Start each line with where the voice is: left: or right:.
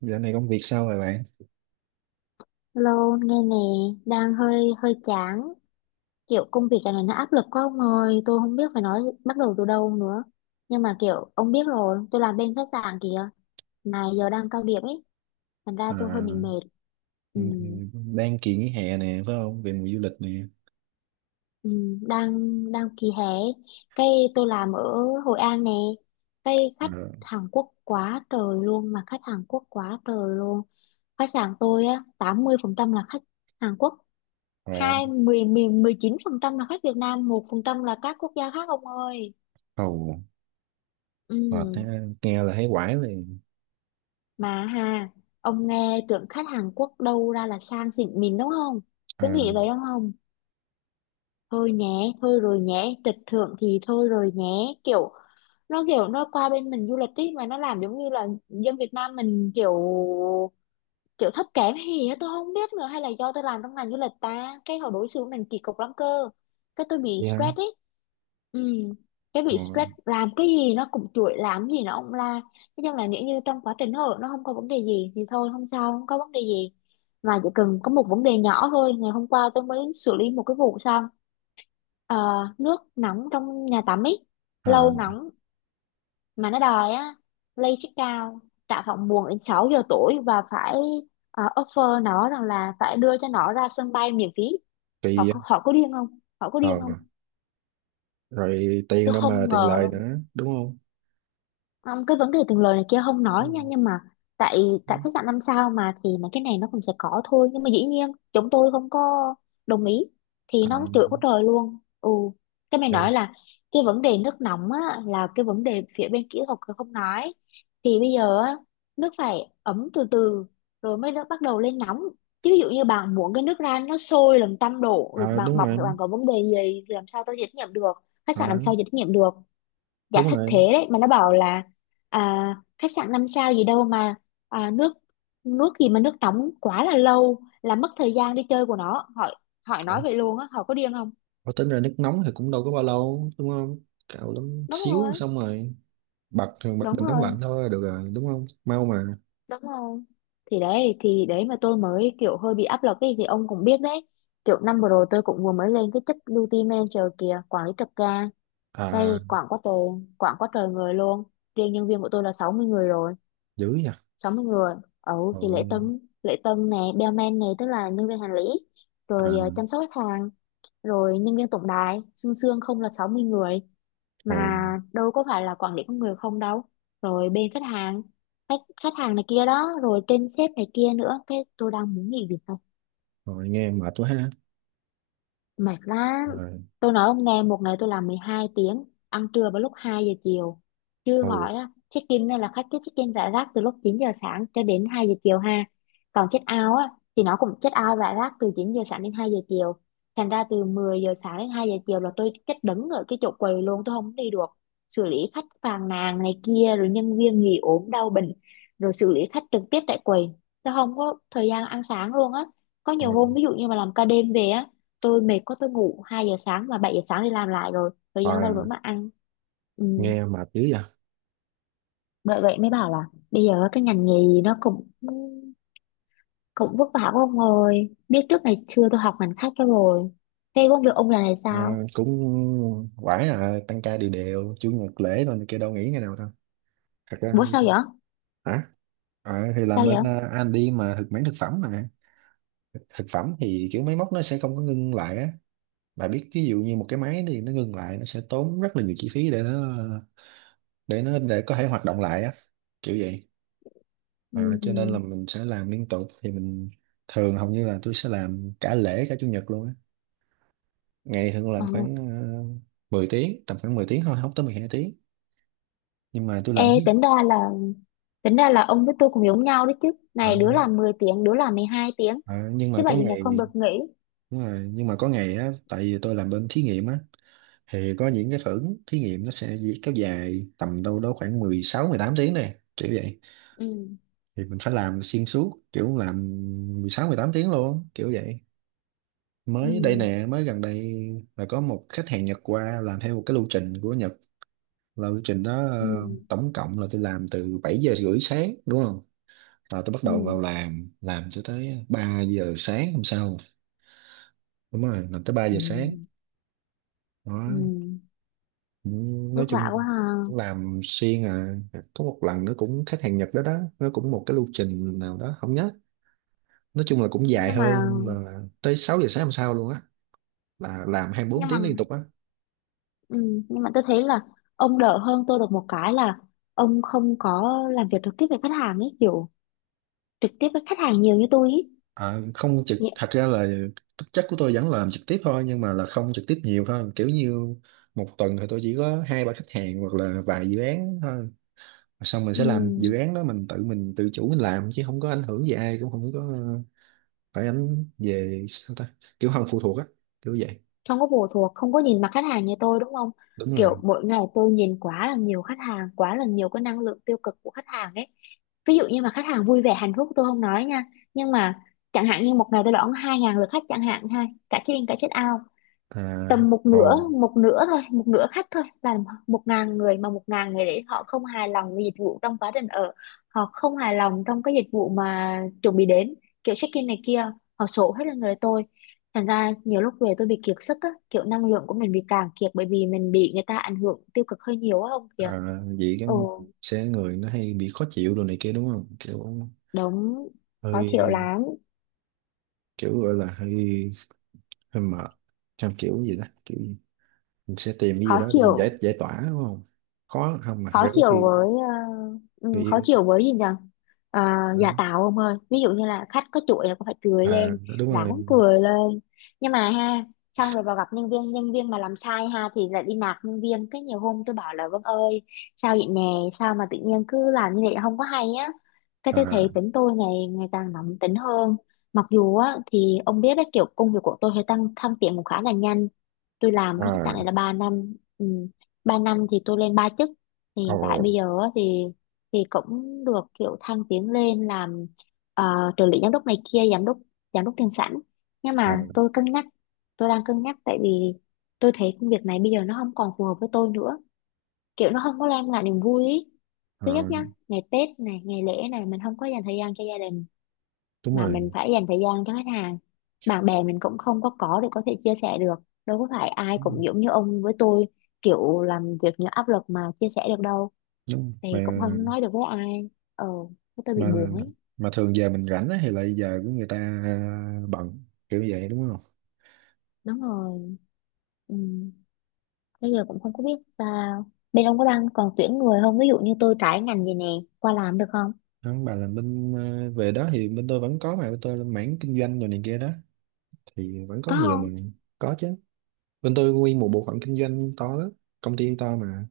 right: Dạo này công việc sao rồi bạn?
left: Hello, nghe nè, đang hơi hơi chán, kiểu công việc này nó áp lực quá ông ơi, tôi không biết phải nói bắt đầu từ đâu nữa. Nhưng mà kiểu ông biết rồi, tôi làm bên khách sạn kìa, mà giờ đang cao điểm ấy, thành ra
right: À,
left: tôi hơi bị mệt. Ừ,
right: ừ, đang kỳ nghỉ hè nè, phải không? Về mùa du lịch nè.
left: ừ, đang đang kỳ hè, cái tôi làm ở Hội An nè, cái khách
right: Ờ.
left: Hàn Quốc quá trời luôn, mà khách Hàn Quốc quá trời luôn. Khách sạn tôi á, 80% là khách Hàn Quốc,
right: Ờ.
left: hai mười miền 19% là khách Việt Nam, 1% là các quốc gia khác ông ơi.
right: Ồ.
left: Ừ,
right: Ờ, thế, nghe là thấy quải liền.
left: mà ha, ông nghe tưởng khách Hàn Quốc đâu ra là sang xịn mình đúng không? Cứ
right: À,
left: nghĩ vậy đúng không? Thôi nhé, thôi rồi nhé, trịch thượng thì thôi rồi nhé. Kiểu nó kiểu nó qua bên mình du lịch ý, mà nó làm giống như là dân Việt Nam mình kiểu kiểu thấp kém hay gì á, tôi không biết nữa. Hay là do tôi làm trong ngành du lịch ta, cái họ đối xử với mình kỳ cục lắm cơ, cái tôi bị
right: vậy hả?
left: stress ấy. Ừ, cái
right: Ờ,
left: bị stress làm cái gì nó cũng chuỗi, làm gì nó cũng la. Thế nhưng là nếu như trong quá trình hội nó không có vấn đề gì thì thôi, không sao, không có vấn đề gì. Mà chỉ cần có một vấn đề nhỏ thôi, ngày hôm qua tôi mới xử lý một cái vụ xong. Ờ, nước nóng trong nhà tắm ấy
right: à,
left: lâu nóng, mà nó đòi á lay check out tại phòng buồn đến 6 giờ tối và phải offer nó rằng là phải đưa cho nó ra sân bay miễn phí. Họ
right: kỳ á.
left: có, họ có điên không, họ có
right: ờ,
left: điên không?
right: Rồi tiền
left: Tôi
right: đâu mà
left: không
right: tiền
left: ngờ
right: lời
left: luôn.
right: nữa, đúng không?
left: Không, cái vấn đề tiền lời này kia không
right: Ừ.
left: nói nha, nhưng mà tại tại khách sạn 5 sao mà thì mấy cái này nó cũng sẽ có thôi, nhưng mà dĩ nhiên chúng tôi không có đồng ý thì
right: À,
left: nó chửi quá trời luôn. Ừ, cái mày
right: vậy.
left: nói là cái vấn đề nước nóng á là cái vấn đề phía bên kỹ thuật không nói. Thì bây giờ á, nước phải ấm từ từ rồi mới nó bắt đầu lên nóng, chứ ví dụ như bạn muốn cái nước ra nó sôi làm 100 độ rồi
right: À,
left: bạn
right: đúng
left: bỏng
right: rồi.
left: thì bạn có vấn đề gì thì làm sao tôi trách nhiệm được, khách
right: À,
left: sạn làm sao chịu trách nhiệm được. Dạ
right: đúng
left: thất
right: rồi.
left: thế đấy, mà nó bảo là, à, khách sạn 5 sao gì đâu mà, à, nước nước gì mà nước nóng quá là lâu là mất thời gian đi chơi của nó. Hỏi, hỏi
right: Ủa,
left: nói vậy luôn á, hỏi có điên không?
right: ủa, tính ra nước nóng thì cũng đâu có bao lâu, đúng không? Cạo lắm
left: Đúng
right: xíu
left: rồi,
right: xong rồi bật bật
left: đúng
right: bình nóng
left: rồi,
right: lạnh thôi là được rồi, đúng không? Mau mà.
left: đúng rồi, thì đấy mà tôi mới kiểu hơi bị áp lực ấy, thì ông cũng biết đấy, kiểu năm vừa rồi tôi cũng vừa mới lên cái chức duty manager kìa, quản lý trực ca đây.
right: À,
left: Quảng quá trời người luôn, riêng nhân viên của tôi là 60 người rồi,
right: dữ nhỉ.
left: sáu mươi người. Ừ, thì
right: Rồi.
left: lễ tân nè, bellman này, tức là nhân viên hành lý,
right: À.
left: rồi ờ, chăm sóc khách hàng, rồi nhân viên tổng đài xương xương không là 60 người. Mà
right: Hồ.
left: đâu có phải là quản lý con người không đâu, rồi bên khách hàng, khách khách hàng này kia đó, rồi trên sếp này kia nữa, cái tôi đang muốn nghỉ việc.
right: Rồi, nghe mệt quá ha.
left: Mệt lắm,
right: Rồi.
left: tôi nói ông nghe, một ngày tôi làm 12 tiếng, ăn trưa vào lúc 2 giờ chiều. Chứ
right: Hồ.
left: hỏi á, check in là khách cứ check in rải rác từ lúc 9 giờ sáng cho đến 2 giờ chiều ha. Còn check out á thì nó cũng check out rải rác từ 9 giờ sáng đến 2 giờ chiều. Thành ra từ 10 giờ sáng đến 2 giờ chiều là tôi chết đứng ở cái chỗ quầy luôn, tôi không đi được. Xử lý khách phàn nàn này kia, rồi nhân viên nghỉ ốm đau bệnh, rồi xử lý khách trực tiếp tại quầy, tôi không có thời gian ăn sáng luôn á. Có nhiều
right: Rồi.
left: hôm ví dụ như mà làm ca đêm về á, tôi mệt quá, tôi ngủ 2 giờ sáng và 7 giờ sáng đi làm lại, rồi thời gian
right: À,
left: đâu nữa mà ăn. Ừ.
right: nghe mệt dữ vậy.
left: Bởi vậy mới bảo là bây giờ cái ngành nghề nó cũng cũng vất vả quá ông ơi, biết trước ngày xưa tôi học ngành khác cho rồi. Thế công việc ông giờ này
right: À,
left: sao?
right: cũng quải, à, tăng ca đều đều chủ nhật lễ rồi này kia, đâu nghỉ ngày nào đâu. Thật ra.
left: Bố sao vậy?
right: Hả? À, thì làm
left: Sao
right: bên,
left: vậy?
right: à, anh đi mà thực mảng thực phẩm mà. Thực phẩm thì kiểu máy móc nó sẽ không có ngưng lại á. Bà biết ví dụ như một cái máy thì nó ngưng lại nó sẽ tốn rất là nhiều chi phí để nó, để nó để có thể hoạt động lại á, kiểu vậy. À, cho nên là
left: Ừ.
right: mình sẽ làm liên tục thì mình thường hầu như là tôi sẽ làm cả lễ cả chủ nhật luôn á. Ngày thường
left: Ờ.
right: làm khoảng uh, 10 tiếng, tầm khoảng 10 tiếng thôi, không tới 12 tiếng. Nhưng mà tôi
left: Ê,
right: làm thí,
left: tính ra là, tính ra là ông với tôi cũng giống nhau đấy chứ,
right: à,
left: này đứa làm 10 tiếng đứa làm 12 tiếng,
right: à, nhưng
left: thứ
right: mà có
left: bảy chủ nhật
right: ngày.
left: không được nghỉ.
right: Đúng rồi, nhưng mà có ngày á, tại vì tôi làm bên thí nghiệm á, thì có những cái thử thí nghiệm nó sẽ kéo dài tầm đâu đó khoảng 16-18 tiếng này, kiểu vậy.
left: Ừ.
right: Thì mình phải làm xuyên suốt, kiểu làm 16-18 tiếng luôn, kiểu vậy.
left: Ừ.
right: Mới đây nè, mới gần đây là có một khách hàng Nhật qua làm theo một cái lưu trình của Nhật, là lưu trình đó
left: Ừ.
right: tổng cộng là tôi làm từ 7:30 sáng đúng không, là tôi bắt đầu vào
left: Ừ.
right: làm cho tới 3 giờ sáng hôm sau. Đúng rồi, làm tới 3 giờ
left: Ừ.
right: sáng
left: Ừ.
right: đó. Cũng,
left: Vất
right: nói
left: vả
right: chung
left: quá ha.
right: cũng làm xuyên, à, có một lần nữa cũng khách hàng Nhật đó đó, nó cũng một cái lưu trình nào đó không nhớ, nói chung là cũng dài
left: Nhưng mà,
right: hơn, là tới 6 giờ sáng hôm sau luôn á, là làm 24
left: nhưng mà,
right: tiếng liên tục á.
left: ừ, nhưng mà tôi thấy là ông đỡ hơn tôi được một cái là ông không có làm việc trực tiếp với khách hàng ấy, kiểu trực tiếp với khách hàng nhiều như tôi ấy.
right: À, không trực,
left: Nhị-
right: thật ra là thực chất của tôi vẫn làm trực tiếp thôi, nhưng mà là không trực tiếp nhiều thôi, kiểu như một tuần thì tôi chỉ có hai ba khách hàng hoặc là vài dự án thôi. Xong mình
left: ừ,
right: sẽ làm dự án đó, mình tự chủ mình làm chứ không có ảnh hưởng gì ai, cũng không có phải ảnh về sao ta, kiểu không phụ thuộc á, kiểu vậy.
left: không có phụ thuộc, không có nhìn mặt khách hàng như tôi đúng không?
right: Đúng rồi.
left: Kiểu mỗi ngày tôi nhìn quá là nhiều khách hàng, quá là nhiều cái năng lượng tiêu cực của khách hàng ấy. Ví dụ như mà khách hàng vui vẻ hạnh phúc tôi không nói nha, nhưng mà chẳng hạn như một ngày tôi đón 2 ngàn lượt khách chẳng hạn ha, cả trên, out.
right: À.
left: Tầm một nửa,
right: Ồ.
left: một nửa thôi một nửa khách thôi là 1 ngàn người, mà 1 ngàn người đấy họ không hài lòng với dịch vụ trong quá trình ở, họ không hài lòng trong cái dịch vụ mà chuẩn bị đến, kiểu check in này kia, họ sổ hết là người tôi. Thành ra nhiều lúc về tôi bị kiệt sức á, kiểu năng lượng của mình bị cạn kiệt bởi vì mình bị người ta ảnh hưởng tiêu cực hơi nhiều á, không kìa.
right: À, vậy cái
left: Ồ,
right: sẽ người nó hay bị khó chịu đồ này kia đúng không, kiểu
left: đúng, khó chịu
right: hơi,
left: lắm,
right: kiểu gọi là hơi, hơi mệt trong kiểu gì đó, kiểu mình sẽ tìm cái gì
left: khó
right: đó để mình giải,
left: chịu.
right: giải tỏa đúng không. Khó không mà thật
left: Khó
right: ra có
left: chịu
right: khi
left: với ờ,
right: người
left: ừ, khó
right: yêu,
left: chịu với gì nhỉ? Ờ,
right: đó.
left: giả tạo ông ơi, ví dụ như là khách có chuỗi là cũng phải cười
right: À,
left: lên,
right: đúng rồi.
left: ráng cười lên. Nhưng mà ha, xong rồi vào gặp nhân viên, nhân viên mà làm sai ha thì lại đi nạt nhân viên, cái nhiều hôm tôi bảo là Vân ơi, sao vậy nè, sao mà tự nhiên cứ làm như vậy không có hay á. Cái tôi thấy
right: À.
left: tính tôi ngày ngày càng nóng tính hơn. Mặc dù á thì ông biết đấy, kiểu công việc của tôi hơi tăng thăng tiến cũng khá là nhanh, tôi làm cái khách sạn
right: À.
left: này là 3 năm. Ừ. 3 năm thì tôi lên ba chức, thì
right: Ồ.
left: hiện tại bây giờ á thì cũng được kiểu thăng tiến lên làm ờ, trợ lý giám đốc này kia, giám đốc, giám đốc tiền sảnh. Nhưng
right: À.
left: mà tôi cân nhắc, tôi đang cân nhắc tại vì tôi thấy công việc này bây giờ nó không còn phù hợp với tôi nữa, kiểu nó không có đem lại niềm vui ý.
right: À,
left: Thứ nhất nhá, ngày Tết này ngày lễ này mình không có dành thời gian cho gia đình,
right: đúng
left: mà
right: rồi.
left: mình phải dành thời gian cho khách hàng. Bạn bè mình cũng không có có để có thể chia sẻ được, đâu có phải ai
right: Ừ,
left: cũng giống như ông với tôi, kiểu làm việc những áp lực mà chia sẻ được đâu,
right: đúng
left: thì
right: mà.
left: cũng không nói được với ai. Ờ, cái tôi bị
right: mà
left: buồn ấy.
right: mà thường giờ mình rảnh á thì lại giờ của người ta, à, bận kiểu vậy đúng không.
left: Đúng rồi. Ừ. Bây giờ cũng không có biết sao, bên ông có đang còn tuyển người không? Ví dụ như tôi trải ngành vậy nè qua làm được không?
right: Không, bà là bên, à, về đó thì bên tôi vẫn có, mà bên tôi là mảng kinh doanh rồi này kia đó, thì vẫn có
left: Có
right: nhiều mà.
left: không?
right: Có chứ. Bên tôi nguyên một bộ phận kinh doanh to lắm, công ty to mà.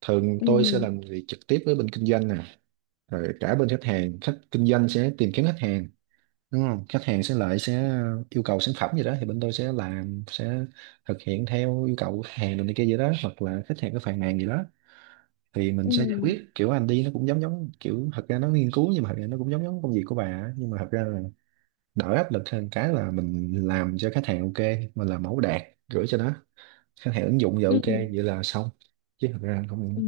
right: Thường
left: Ừ.
right: tôi sẽ làm việc trực tiếp với bên kinh doanh nè, rồi cả bên khách hàng, khách kinh doanh sẽ tìm kiếm khách hàng đúng không, khách hàng sẽ lại sẽ yêu cầu sản phẩm gì đó thì bên tôi sẽ làm, sẽ thực hiện theo yêu cầu của khách hàng rồi này kia gì đó, hoặc là khách hàng có phàn nàn gì đó thì mình
left: Ừ.
right: sẽ giải quyết, kiểu anh đi nó cũng giống giống, kiểu thật ra nó nghiên cứu, nhưng mà thật ra nó cũng giống giống công việc của bà á. Nhưng mà thật ra là đỡ áp lực hơn, cái là mình làm cho khách hàng ok, mình làm mẫu đạt, gửi cho nó, khách hàng ứng dụng giờ
left: Ừ.
right: ok vậy là xong. Chứ thật ra không,
left: Ừ.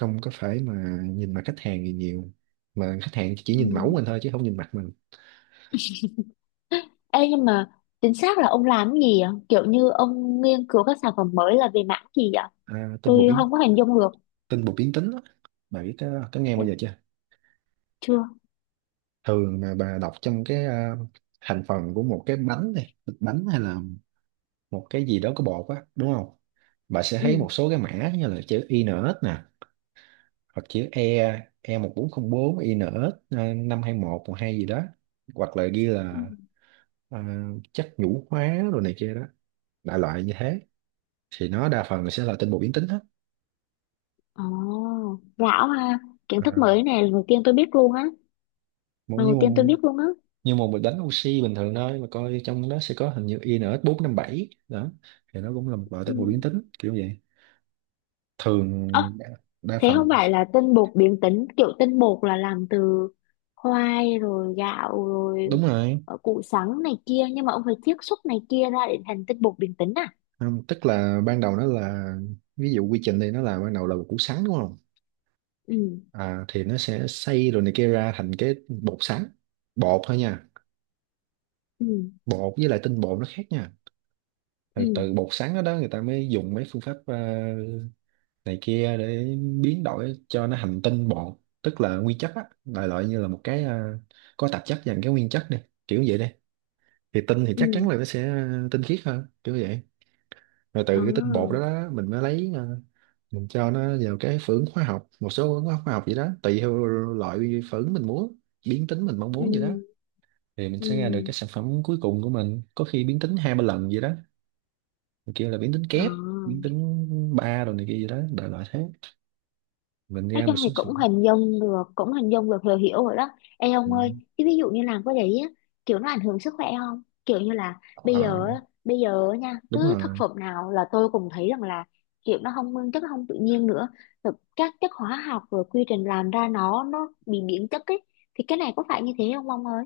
right: không có phải mà nhìn mặt khách hàng gì nhiều, mà khách hàng chỉ nhìn mẫu
left: Ừ.
right: mình thôi chứ không nhìn mặt mình.
left: Ê, nhưng mà chính xác là ông làm cái gì ạ, kiểu như ông nghiên cứu các sản phẩm mới là về mảng gì ạ?
right: À,
left: Tôi không có hình dung được.
right: tin bột biến tính đó. Bà biết có nghe bao giờ chưa?
left: Chưa.
right: Thường mà bà đọc trong cái, à, thành phần của một cái bánh này, thịt bánh hay là một cái gì đó có bột á đúng không, bà sẽ thấy một
left: Ừ.
right: số cái mã như là chữ INS nè, hoặc chữ E, E1404, một bốn không INS, à, 52112 gì đó, hoặc là ghi
left: Ừ.
right: là, à, chất nhũ hóa rồi này kia đó, đại loại như thế, thì nó đa phần là sẽ là tinh bột biến tính hết.
left: Ồ, lão ha, kiến thức
right: À.
left: mới này, lần đầu tiên tôi biết luôn á,
right: Mỗi
left: lần
right: như
left: đầu tiên tôi
right: một,
left: biết luôn á.
right: như một bịch bánh oxy bình thường thôi mà coi trong đó sẽ có hình như INX457 đó, thì nó cũng là một loại tế bào biến tính kiểu vậy,
left: Ừ.
right: thường đa đa
left: Thế không
right: phần
left: phải là tinh bột biến tính, kiểu tinh bột là làm từ khoai rồi gạo rồi
right: Đúng rồi.
left: ờ, củ sắn này kia, nhưng mà ông phải chiết xuất này kia ra để thành tinh bột biến tính à?
right: Không, tức là ban đầu nó là, ví dụ quy trình thì nó là ban đầu là một củ sắn đúng không,
left: Ừ.
right: à, thì nó sẽ xay rồi này kia ra thành cái bột sắn, bột thôi nha,
left: Ừ.
right: bột với lại tinh bột nó khác nha. Rồi
left: Ừ.
right: từ bột sắn đó, đó người ta mới dùng mấy phương pháp này kia để biến đổi cho nó thành tinh bột, tức là nguyên chất á, đại loại như là một cái có tạp chất dành cái nguyên chất này, kiểu vậy đi, thì tinh thì chắc
left: Ừ.
right: chắn là nó sẽ tinh khiết hơn kiểu vậy. Rồi từ
left: Ờ.
right: cái tinh bột đó, đó mình mới lấy, mình cho nó vào cái phưởng hóa học, một số phưởng hóa học vậy đó, tùy theo loại phưởng mình muốn biến tính mình mong
left: Ừ.
right: muốn vậy đó, thì mình
left: Ừ.
right: sẽ ra được cái sản phẩm cuối cùng của mình, có khi biến tính hai ba lần vậy đó, mình kêu là biến tính
left: Ờ.
right: kép, biến tính ba rồi này kia gì đó, đại loại thế, mình
left: Nói
right: ra một
left: chung thì
right: số sản
left: cũng hình dung được, cũng hình dung được, hiểu hiểu rồi đó. Ê ông
right: phẩm.
left: ơi, chứ ví dụ như làm cái đấy á, kiểu nó ảnh hưởng sức khỏe không, kiểu như là
right: Ờ,
left: bây giờ á nha,
right: đúng
left: cứ thực
right: rồi.
left: phẩm nào là tôi cũng thấy rằng là kiểu nó không nguyên chất, nó không tự nhiên nữa, rồi các chất hóa học rồi quy trình làm ra nó bị biến chất ấy, thì cái này có phải như thế không ông ơi?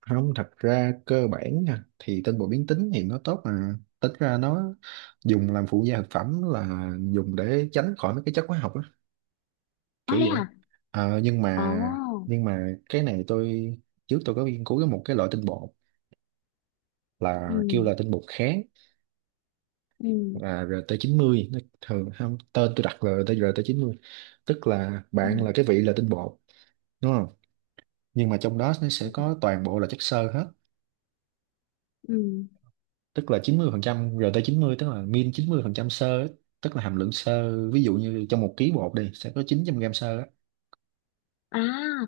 right: Không thật ra cơ bản nha, thì tinh bột biến tính thì nó tốt, mà tính ra nó dùng làm phụ gia thực phẩm là dùng để tránh khỏi mấy cái chất hóa học á, kiểu
left: Nói đấy hả?
right: vậy. Ờ, nhưng mà,
left: Ồ.
right: nhưng mà cái này tôi trước tôi có nghiên cứu cái một cái loại tinh bột, là kêu
left: Ừ.
right: là tinh bột kháng,
left: Ừ.
right: là RT90, nó thường không tên, tôi đặt là RT90, tức là
left: Ừ.
right: bạn là cái vị là tinh bột đúng không, nhưng mà trong đó nó sẽ có
left: Ừ.
right: toàn bộ là chất xơ hết,
left: Ừ.
right: tức là 90% chín mươi, tức là min 90% xơ á, tức là hàm lượng xơ ví dụ như trong một ký bột đi sẽ có 900 gram xơ á,
left: À,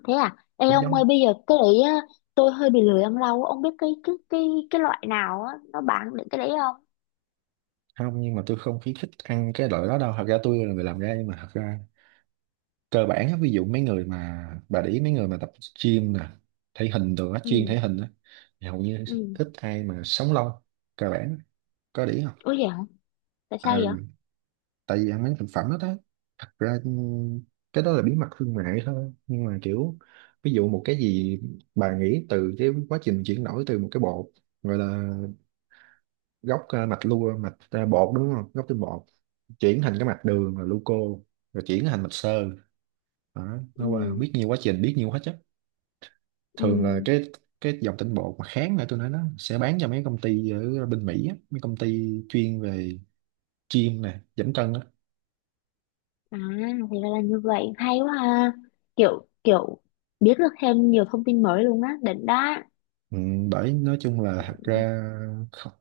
left: thế à? Ê
right: giống
left: ông
right: giống.
left: ơi, bây giờ cái đấy á, tôi hơi bị lười ăn rau á. Ông biết cái loại nào á nó bán được cái đấy không?
right: Không nhưng mà tôi không khuyến khích ăn cái loại đó đâu, thật ra tôi là người làm ra, nhưng mà thật ra cơ bản á, ví dụ mấy người mà bà để ý mấy người mà tập gym nè, thể hình đồ á, chuyên
left: Ừ.
right: thể hình á, thì hầu như
left: Ừ.
right: ít ai mà sống lâu, cơ bản á. Có để ý không?
left: Ủa vậy hả? Tại
right: Ờ,
left: sao vậy?
right: tại vì ăn mấy thực phẩm đó đó, thật ra cái đó là bí mật thương mại thôi, nhưng mà kiểu ví dụ một cái gì bà nghĩ từ cái quá trình chuyển đổi từ một cái bột gọi là gốc, mạch lua mạch bột đúng không, gốc tinh bột chuyển thành cái mạch đường là gluco, rồi chuyển thành mạch xơ đó, nó qua
left: Ừ.
right: biết nhiều quá trình, biết nhiều hết á. Thường là
left: Ừ.
right: cái dòng tinh bột mà kháng lại tôi nói nó sẽ bán cho mấy công ty ở bên Mỹ á, mấy công ty chuyên về gym nè, giảm cân á.
left: À, thì ra là như vậy, hay quá ha. Kiểu kiểu biết được thêm nhiều thông tin mới luôn á, đỉnh đó.
right: Ừ, bởi nói chung là thật ra, không,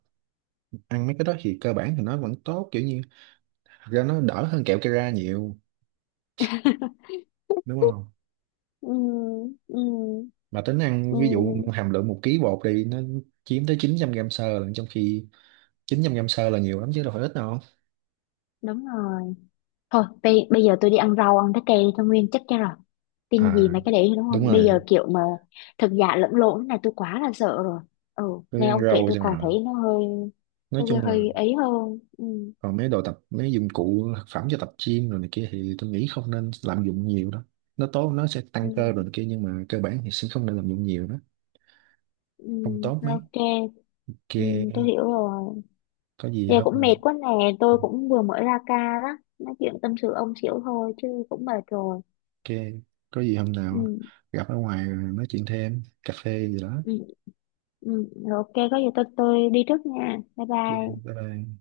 right: ăn mấy cái đó thì cơ bản thì nó vẫn tốt, kiểu như thật ra nó đỡ hơn kẹo Kera nhiều, đúng không,
left: Ừ. Ừ.
right: mà tính ăn
left: Ừ.
right: ví dụ hàm lượng một ký bột thì nó chiếm tới 900 gram xơ lận, trong khi 900 gram xơ là nhiều lắm chứ đâu phải ít đâu.
left: Đúng rồi. Thôi bây giờ tôi đi ăn rau ăn trái cây đi cho nguyên chất cho rồi, tin gì
right: À,
left: mà cái đấy đúng không,
right: đúng
left: bây
right: rồi.
left: giờ kiểu mà thật giả lẫn lộn thế này tôi quá là sợ rồi. Ừ.
right: Cứ
left: Nghe
right: ăn
left: ông kể
right: rau
left: tôi
right: cho
left: còn
right: rồi.
left: thấy nó hơi,
right: Nói chung là
left: hơi ấy hơn. Ừ,
right: còn mấy đồ tập, mấy dụng cụ thực phẩm cho tập gym rồi này kia thì tôi nghĩ không nên lạm dụng nhiều đó, nó tốt, nó sẽ tăng cơ rồi
left: ừ,
right: này kia, nhưng mà cơ bản thì sẽ không nên lạm dụng nhiều đó,
left: ừ,
right: không tốt mấy.
left: ok.
right: Ok.
left: Ừ, tôi hiểu rồi.
right: Có gì
left: Giờ
right: không.
left: cũng mệt quá nè, tôi cũng vừa mới ra ca đó, nói chuyện tâm sự ông xỉu thôi chứ cũng mệt rồi.
right: Ok, có gì hôm
left: Ừ,
right: nào gặp ở ngoài rồi nói chuyện thêm, cà phê gì đó.
left: ừ, ừ, rồi, ok, có gì tôi đi trước nha, bye
right: Ok, bye
left: bye.
right: bye.